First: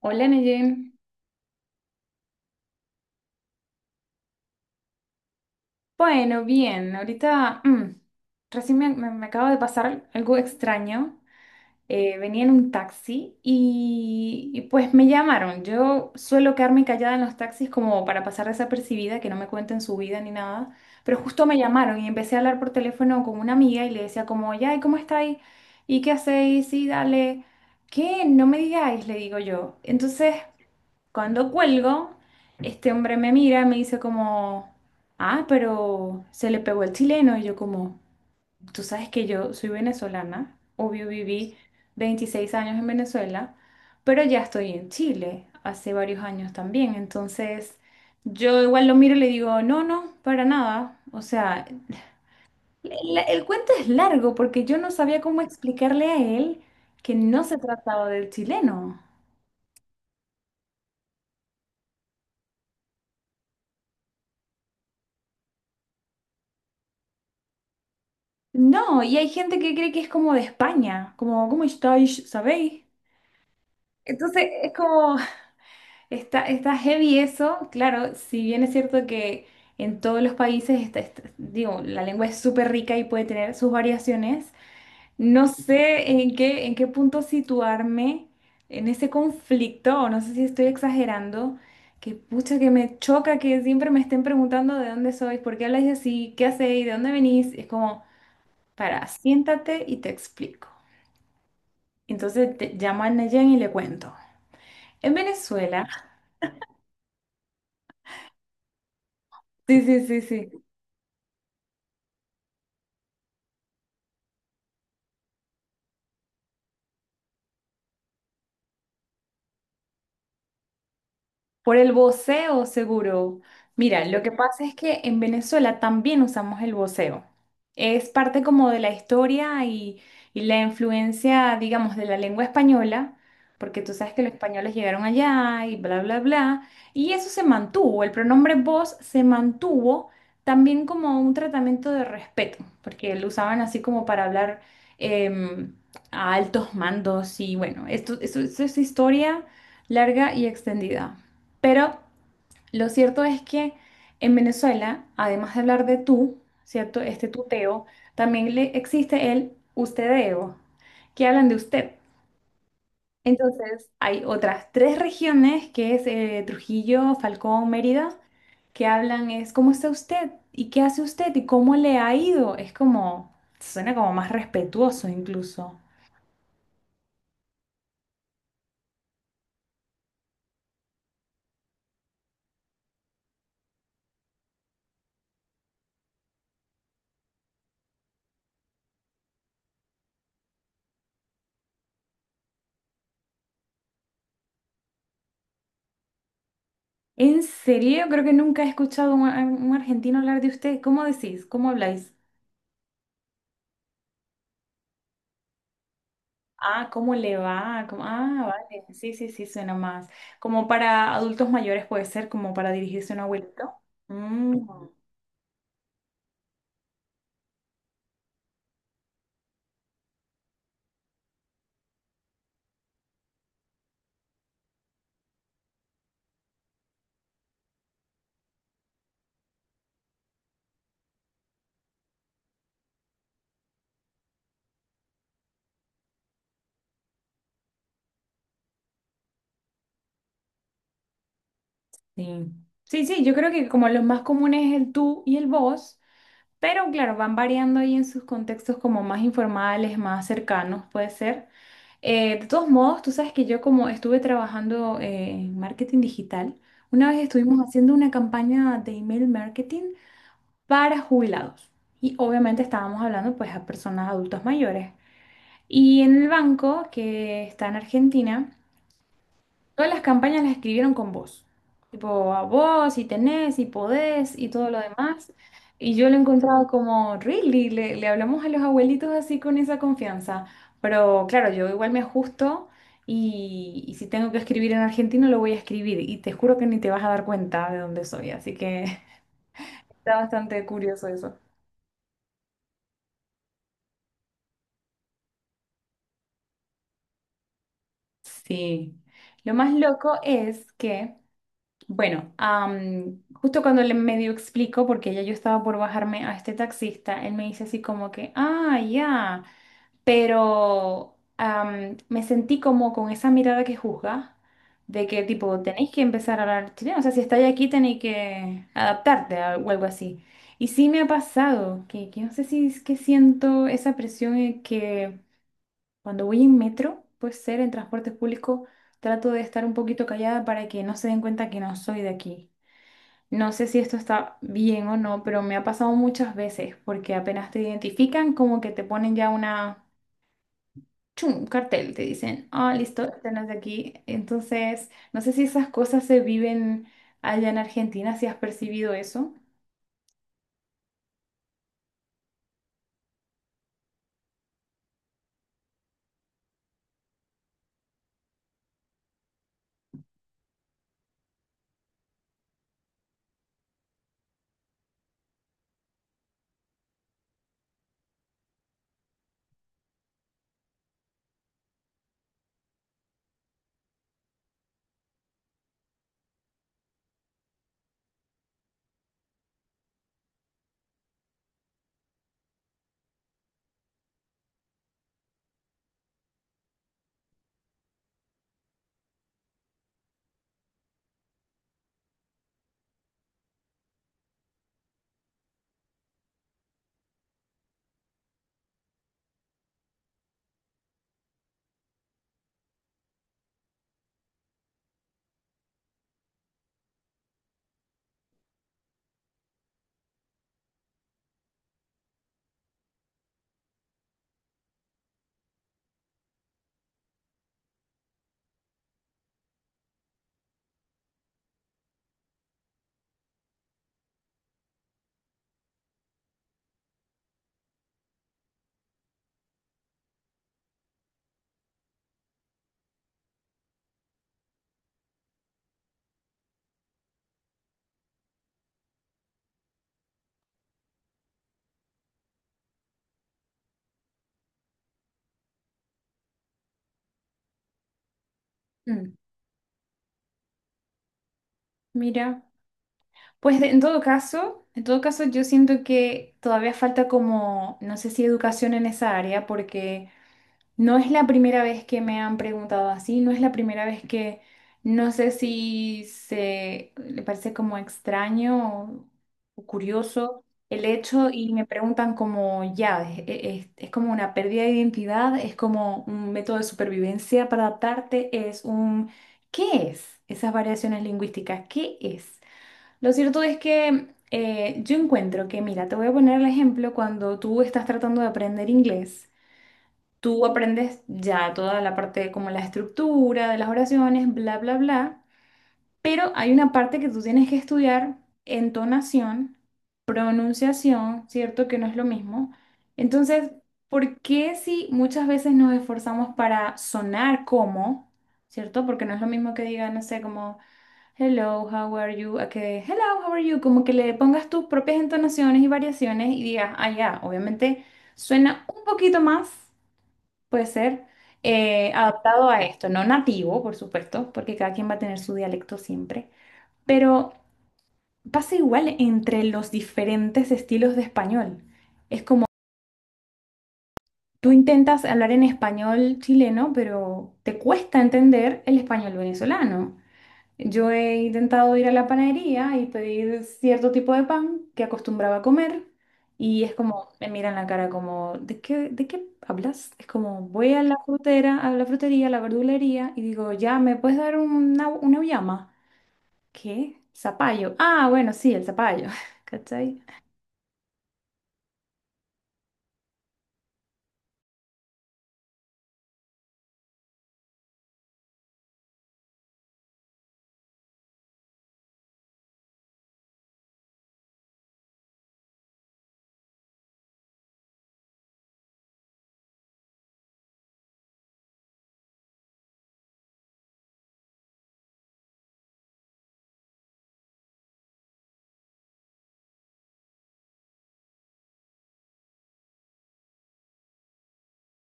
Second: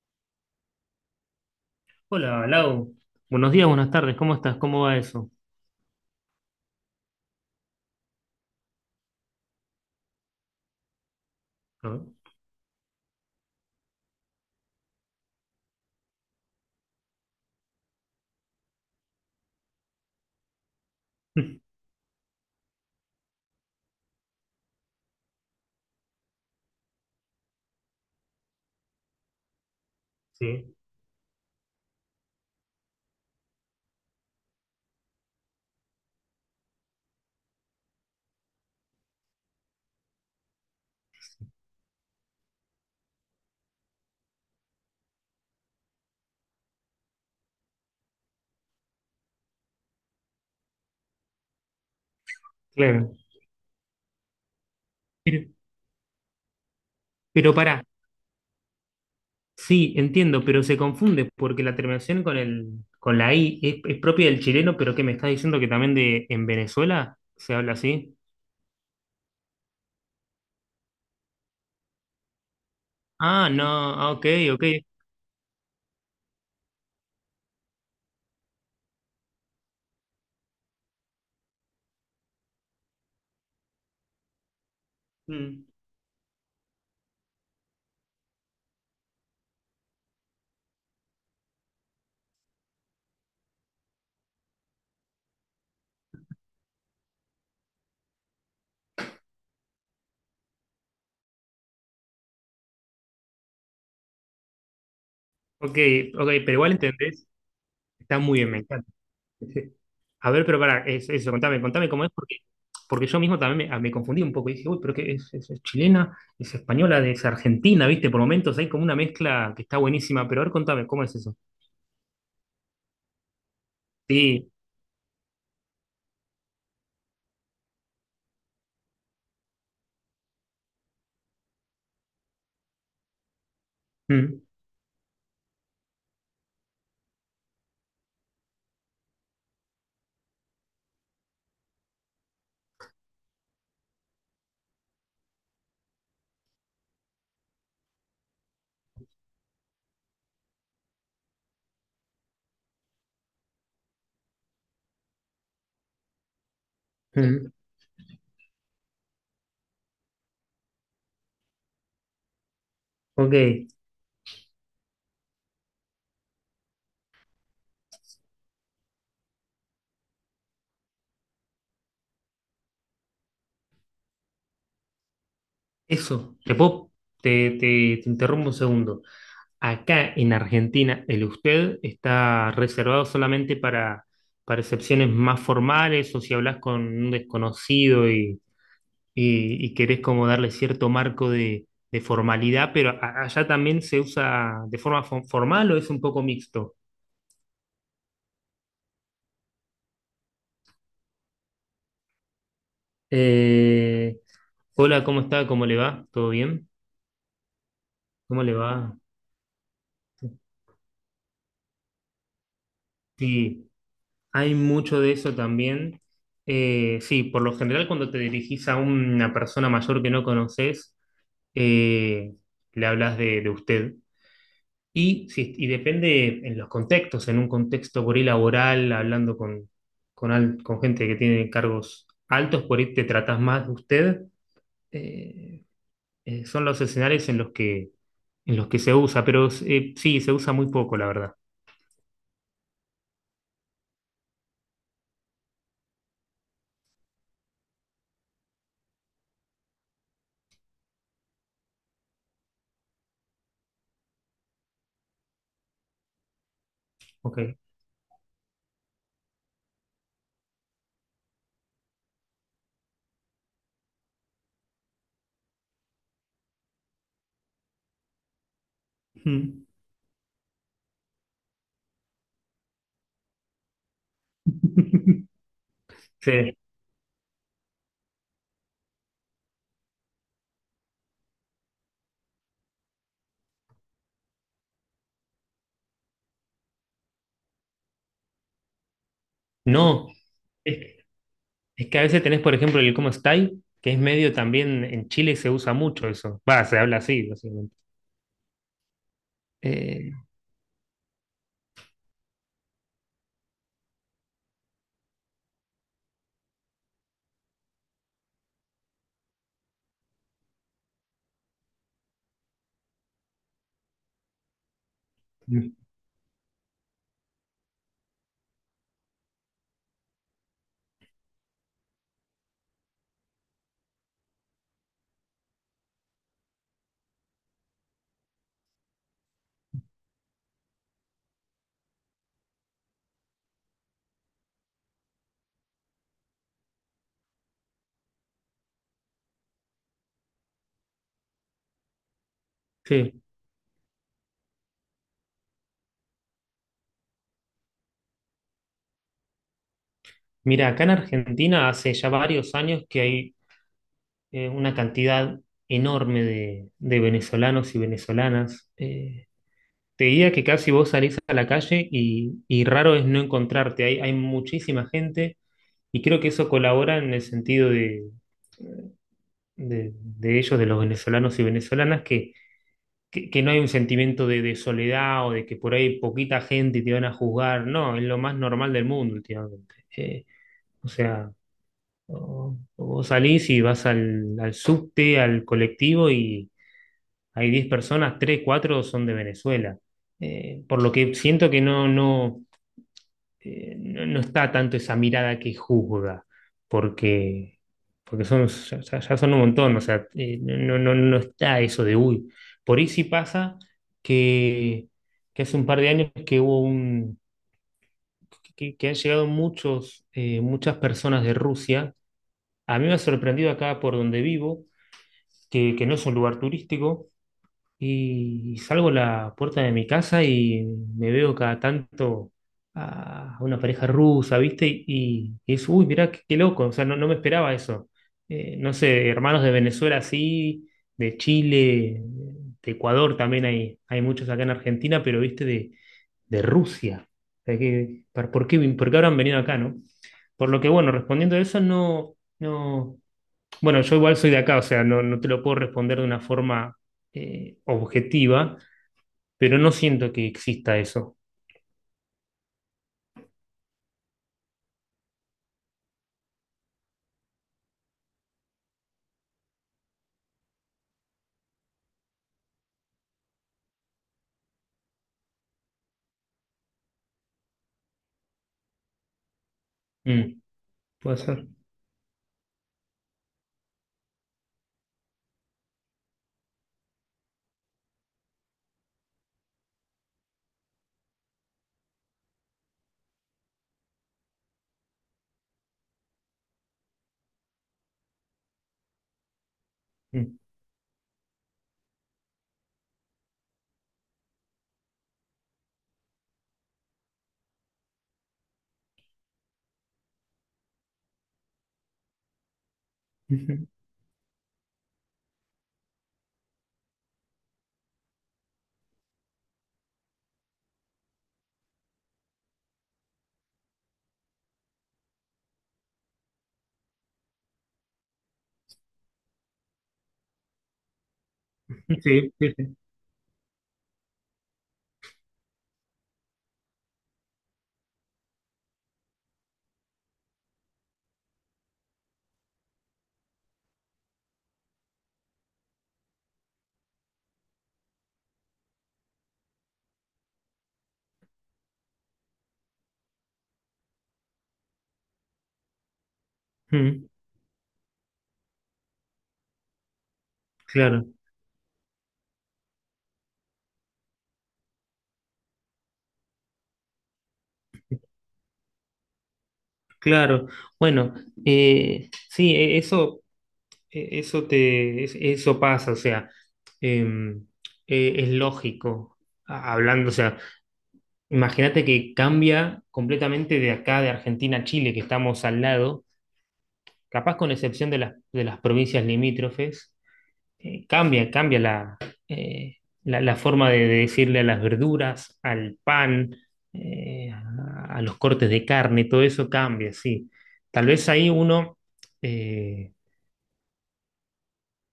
Hola, Neyen. Hola, Lau. Buenos días, buenas tardes. ¿Cómo estás? ¿Cómo va eso? Bueno, bien, ahorita recién me acaba de pasar algo extraño. ¿No? Venía en un taxi pues me llamaron. Yo suelo quedarme callada en los taxis como para pasar desapercibida, que no me cuenten su vida ni nada, pero justo me llamaron y empecé a hablar por teléfono con una amiga y le decía como, ya, ¿y cómo estáis? ¿Y qué hacéis? Sí, dale. ¿Qué? No me digáis, le digo yo. Entonces... Sí, cuando cuelgo, este hombre me mira, me dice como, ah, pero se le pegó el chileno. Y yo como, tú sabes que yo soy venezolana, obvio viví 26 años en Venezuela, pero ya estoy en Chile hace varios años también. Entonces, yo igual lo miro y le digo, no, no, para nada. O sea, claro. el cuento es largo porque yo no sabía cómo Pero, explicarle a él que no pero se pará, trataba del chileno. sí, entiendo, pero se confunde porque la terminación con el, con la I es propia del chileno, pero ¿qué me estás diciendo que también de en Venezuela se habla así? No, y hay gente que cree que es como de España, como, ¿cómo estáis? ¿Sabéis? Ah, no, ah, ok, Entonces ok. es como, está heavy eso, claro, si bien es cierto que en todos los países, digo, la lengua es súper rica y puede tener sus variaciones, no Mm, sé en qué punto situarme en ese conflicto, o no sé si estoy exagerando, que pucha que me choca que siempre me estén preguntando de dónde sois, por qué habláis así, qué hacéis, de dónde venís, es como, para, siéntate y te explico. Llamo a Nayan y le cuento. En ok, Venezuela, ok, pero igual entendés. Está muy bien, me encanta. Sí. sí, sí, sí, A ver, sí. pero para, eso, contame cómo es, porque, porque yo mismo también me confundí un poco y dije, uy, pero es chilena, es española, es argentina, ¿viste? Por momentos hay como una mezcla que está buenísima, pero a ver, contame, ¿cómo es eso? Por el voceo, seguro. Mira, lo que Sí, pasa es que en Venezuela también usamos el voceo. Es parte como de la historia y la influencia, digamos, de la lengua española, porque tú sabes que los mm, españoles llegaron allá y bla, bla, bla. Y eso se mantuvo, el pronombre vos se mantuvo también como un tratamiento de respeto, porque lo usaban así como para hablar em, a altos mandos y bueno, esto esto es historia larga y extendida. Pero lo cierto es que en Venezuela, además de hablar de tú, ¿cierto? Este mm, tuteo, también le existe el ustedeo, que hablan de usted. ok, Entonces, hay otras tres regiones, que es Trujillo, Falcón, Mérida, que hablan es ¿cómo está usted? ¿Y qué hace usted? ¿Y cómo le ha ido? Es como, suena como más respetuoso incluso. eso, te, te interrumpo un segundo. Acá en Argentina, el usted está reservado solamente para excepciones más formales o si hablas con un desconocido y querés como darle cierto marco de formalidad, pero allá también se usa de forma formal o es un poco mixto. En serio, yo creo que nunca he escuchado a a un argentino hablar de usted. ¿Cómo decís? ¿Cómo habláis? Eh, Hola, ¿cómo está? ¿Cómo le va? ¿Todo bien? Ah, ¿cómo le va? ¿Cómo- ¿Cómo ah, le vale. va? Sí, sí, sí, suena más. Como para adultos mayores puede ser, como para dirigirse a un Sí, abuelito. hay Mm, mucho de eso también. Sí, por lo general cuando te dirigís a una persona mayor que no conoces, eh, le hablas de usted. Y, y depende en los contextos, en un contexto por ahí laboral, hablando con, con gente que tiene cargos altos, por ahí te tratás más de usted. eh, Son los escenarios en los que se usa, pero sí, se usa muy poco, la verdad. sí. Sí, sí, yo creo que como los más comunes es el tú y el vos, pero claro, van variando ahí en sus contextos como más informales, más cercanos, puede ser. De todos modos, tú sabes que yo como estuve trabajando en marketing digital, una vez Ok. estuvimos haciendo una campaña de email marketing para jubilados. Y obviamente estábamos hablando pues a personas adultas mayores. Y en el banco que está en Argentina, Mm. todas las campañas las escribieron con vos. Tipo, a vos, si tenés, si podés y todo lo demás. Y yo lo he Sí. encontrado como, really, le hablamos a los abuelitos así con esa confianza. Pero claro, yo igual me ajusto y si tengo que escribir en argentino lo voy a escribir. Y te juro que ni te vas a dar cuenta de dónde soy. Así que No, está bastante es, curioso eso. es que a veces tenés, por ejemplo, el cómo estáis, que es medio también en Chile se usa mucho eso. Va, se habla así, básicamente. Sí, lo más Eh, loco es que, bueno, justo cuando le medio explico, porque ya yo estaba por bajarme a este taxista, él me dice así como que, ah, ya, pero me sentí como con esa mirada que juzga, de que tipo, tenéis que empezar a hablar chileno, o sea, si estáis aquí tenéis que adaptarte a- o algo así. Y sí me ha pasado, que no sé si es que siento esa presión que... cuando voy en metro, puede ser en transporte público, trato de estar un poquito callada para que no se den cuenta que no soy de aquí. No sé si esto está bien o no, pero me ha pasado muchas veces porque apenas te identifican, como que te ponen ya una, chum, un cartel, te dicen, ah, listo, sí. este no es de aquí. Entonces, no sé si esas cosas se viven allá en Argentina, si has percibido eso. Mira, acá en Argentina hace ya varios años que hay una cantidad enorme de venezolanos y venezolanas. Te diría que casi vos salís a la calle y raro es no encontrarte. Hay muchísima gente y creo que eso colabora en el sentido de, de ellos, de los venezolanos y venezolanas, que no hay un sentimiento de soledad o de que por ahí poquita gente y te van a juzgar. No, es lo más normal del mundo últimamente. O sea... O, o vos salís y vas al, al subte, al colectivo y hay 10 personas, 3 4 son de Venezuela. Por lo que siento que no, no, no, no está tanto esa mirada que juzga, porque, porque son, ya, ya son un montón, o sea, no, no, no no está eso de uy. Por ahí sí pasa que, que hace un par de años que que han llegado muchos, muchas personas de Rusia. A mí me ha sorprendido acá por donde vivo que no es un lugar turístico, y salgo a la puerta de mi casa y me veo cada tanto a una pareja rusa, ¿viste? Y es, uy, mirá, qué, qué loco, o sea, no, no me esperaba eso. No sé, hermanos de Venezuela sí, de Chile, de Ecuador también hay muchos acá en Argentina, pero, ¿viste? De Rusia. O sea, que, ¿por qué, por qué habrán venido acá, no? Por lo que, bueno, respondiendo a eso, no, no. Bueno, yo igual soy de acá, o sea, no, no te lo puedo responder de una forma objetiva, Mm. pero no siento que exista eso. Mira. Pues de- en todo caso yo siento que todavía falta como, no sé si educación en esa área, porque no es la primera vez que me han preguntado así, no es la primera vez que, no sé si se le parece como extraño o Mm, curioso el puede hecho ser. y me preguntan como, ya, es, es como una pérdida de identidad, es como un método de supervivencia para adaptarte, es un, ¿qué es? Esas variaciones lingüísticas, ¿qué es? Lo cierto es que yo encuentro que, mira, te voy a poner el ejemplo cuando tú estás tratando de aprender inglés. Mm. Tú aprendes ya toda la parte como la estructura de las oraciones, bla, bla, bla, pero hay una parte que tú tienes que estudiar, entonación, pronunciación, ¿cierto? Que no es lo mismo. Entonces, Ujú. ¿por qué si muchas veces nos esforzamos para sonar como, ¿cierto? Porque no es lo mismo que diga, no sé, como... hello, how are you? A que hello, how are you? Como que le pongas tus propias entonaciones y variaciones y digas, ah, ya, obviamente suena un poquito más, puede ser, Sí, adaptado sí, a sí. esto, no nativo, por supuesto, porque cada quien va a tener su dialecto siempre, pero pasa igual entre los diferentes estilos de español. Es como tú intentas hablar en español chileno, pero te cuesta entender el español venezolano. Yo he intentado ir a la panadería y pedir cierto tipo de pan que acostumbraba a comer y es Mm, como, me miran la cara como, de qué hablas? Es como, voy a la claro, frutera, a la frutería, a la verdulería y digo, ya, ¿me puedes dar una auyama? ¿Qué? Zapallo. Ah, bueno, sí, el zapallo. ¿Cachai? claro. Bueno, sí, eso, eso te, eso pasa, o sea, em, es lógico, hablando, o sea, imagínate que cambia completamente de acá, de Argentina a Chile, que estamos al lado. Capaz con excepción de las provincias limítrofes, cambia, cambia eh, la, la forma de decirle a las verduras, al pan, a los cortes de carne, todo eso cambia, sí. Tal vez ahí uno... eh,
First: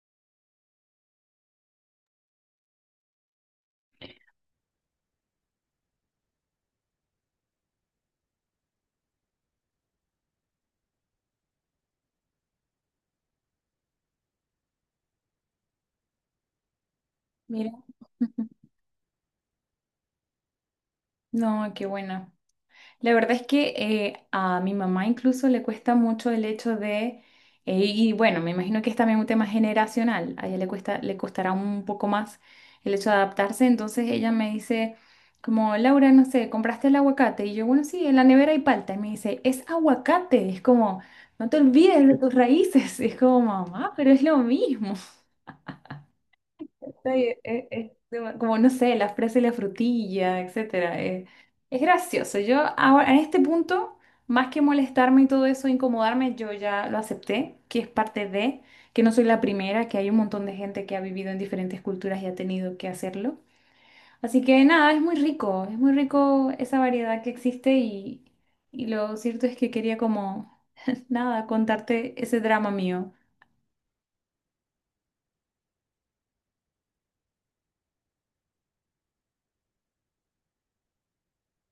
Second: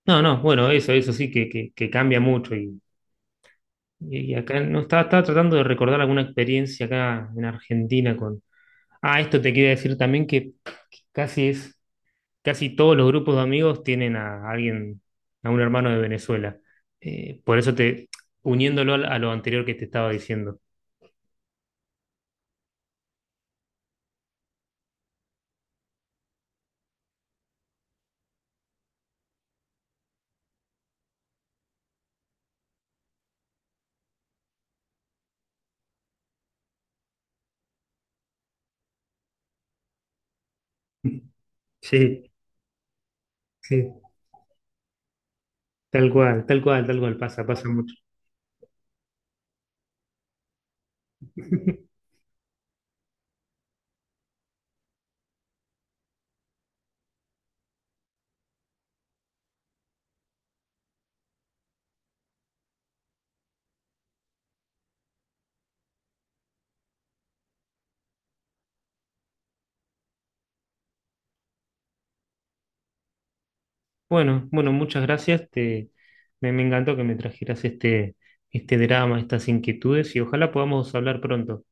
no, no, bueno, eso sí que, que cambia mucho. Y acá no estaba, estaba tratando de recordar alguna experiencia acá en Argentina con. Ah, esto te quería decir también que casi es casi todos los grupos de amigos tienen a alguien, a un hermano de Venezuela. Por Mira. eso te, uniéndolo a lo anterior que te estaba diciendo. No, qué buena. La verdad es que a mi mamá incluso le cuesta mucho el hecho de, y bueno, me imagino que es también un tema generacional, a ella le cuesta, le costará un poco más el hecho de adaptarse, entonces ella me dice como, Laura, no sé, ¿compraste el aguacate? Y yo, bueno, sí, en la nevera hay palta, y me dice, es aguacate, es como, no te olvides de Sí, tus raíces, es como, sí, mamá, pero es lo mismo. tal cual, tal cual, tal cual, Ay, pasa, pasa mucho. como no sé, la fresa y la frutilla, etcétera. Es gracioso. Yo ahora, en este punto, más que molestarme y todo eso, incomodarme, yo ya lo acepté, que es parte de, que no soy la primera, que hay un montón de gente que ha vivido en diferentes culturas y ha tenido que hacerlo. Así que nada, es muy rico esa variedad que existe y lo cierto es que quería como, nada, contarte ese drama mío. Bueno, bueno, muchas gracias. Me encantó que me trajeras este, este drama, estas inquietudes y ojalá podamos hablar pronto,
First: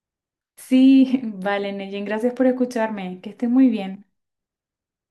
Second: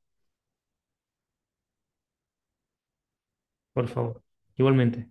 Sí, vale, Neyen, gracias por escucharme, que estés muy por bien. favor. Igualmente.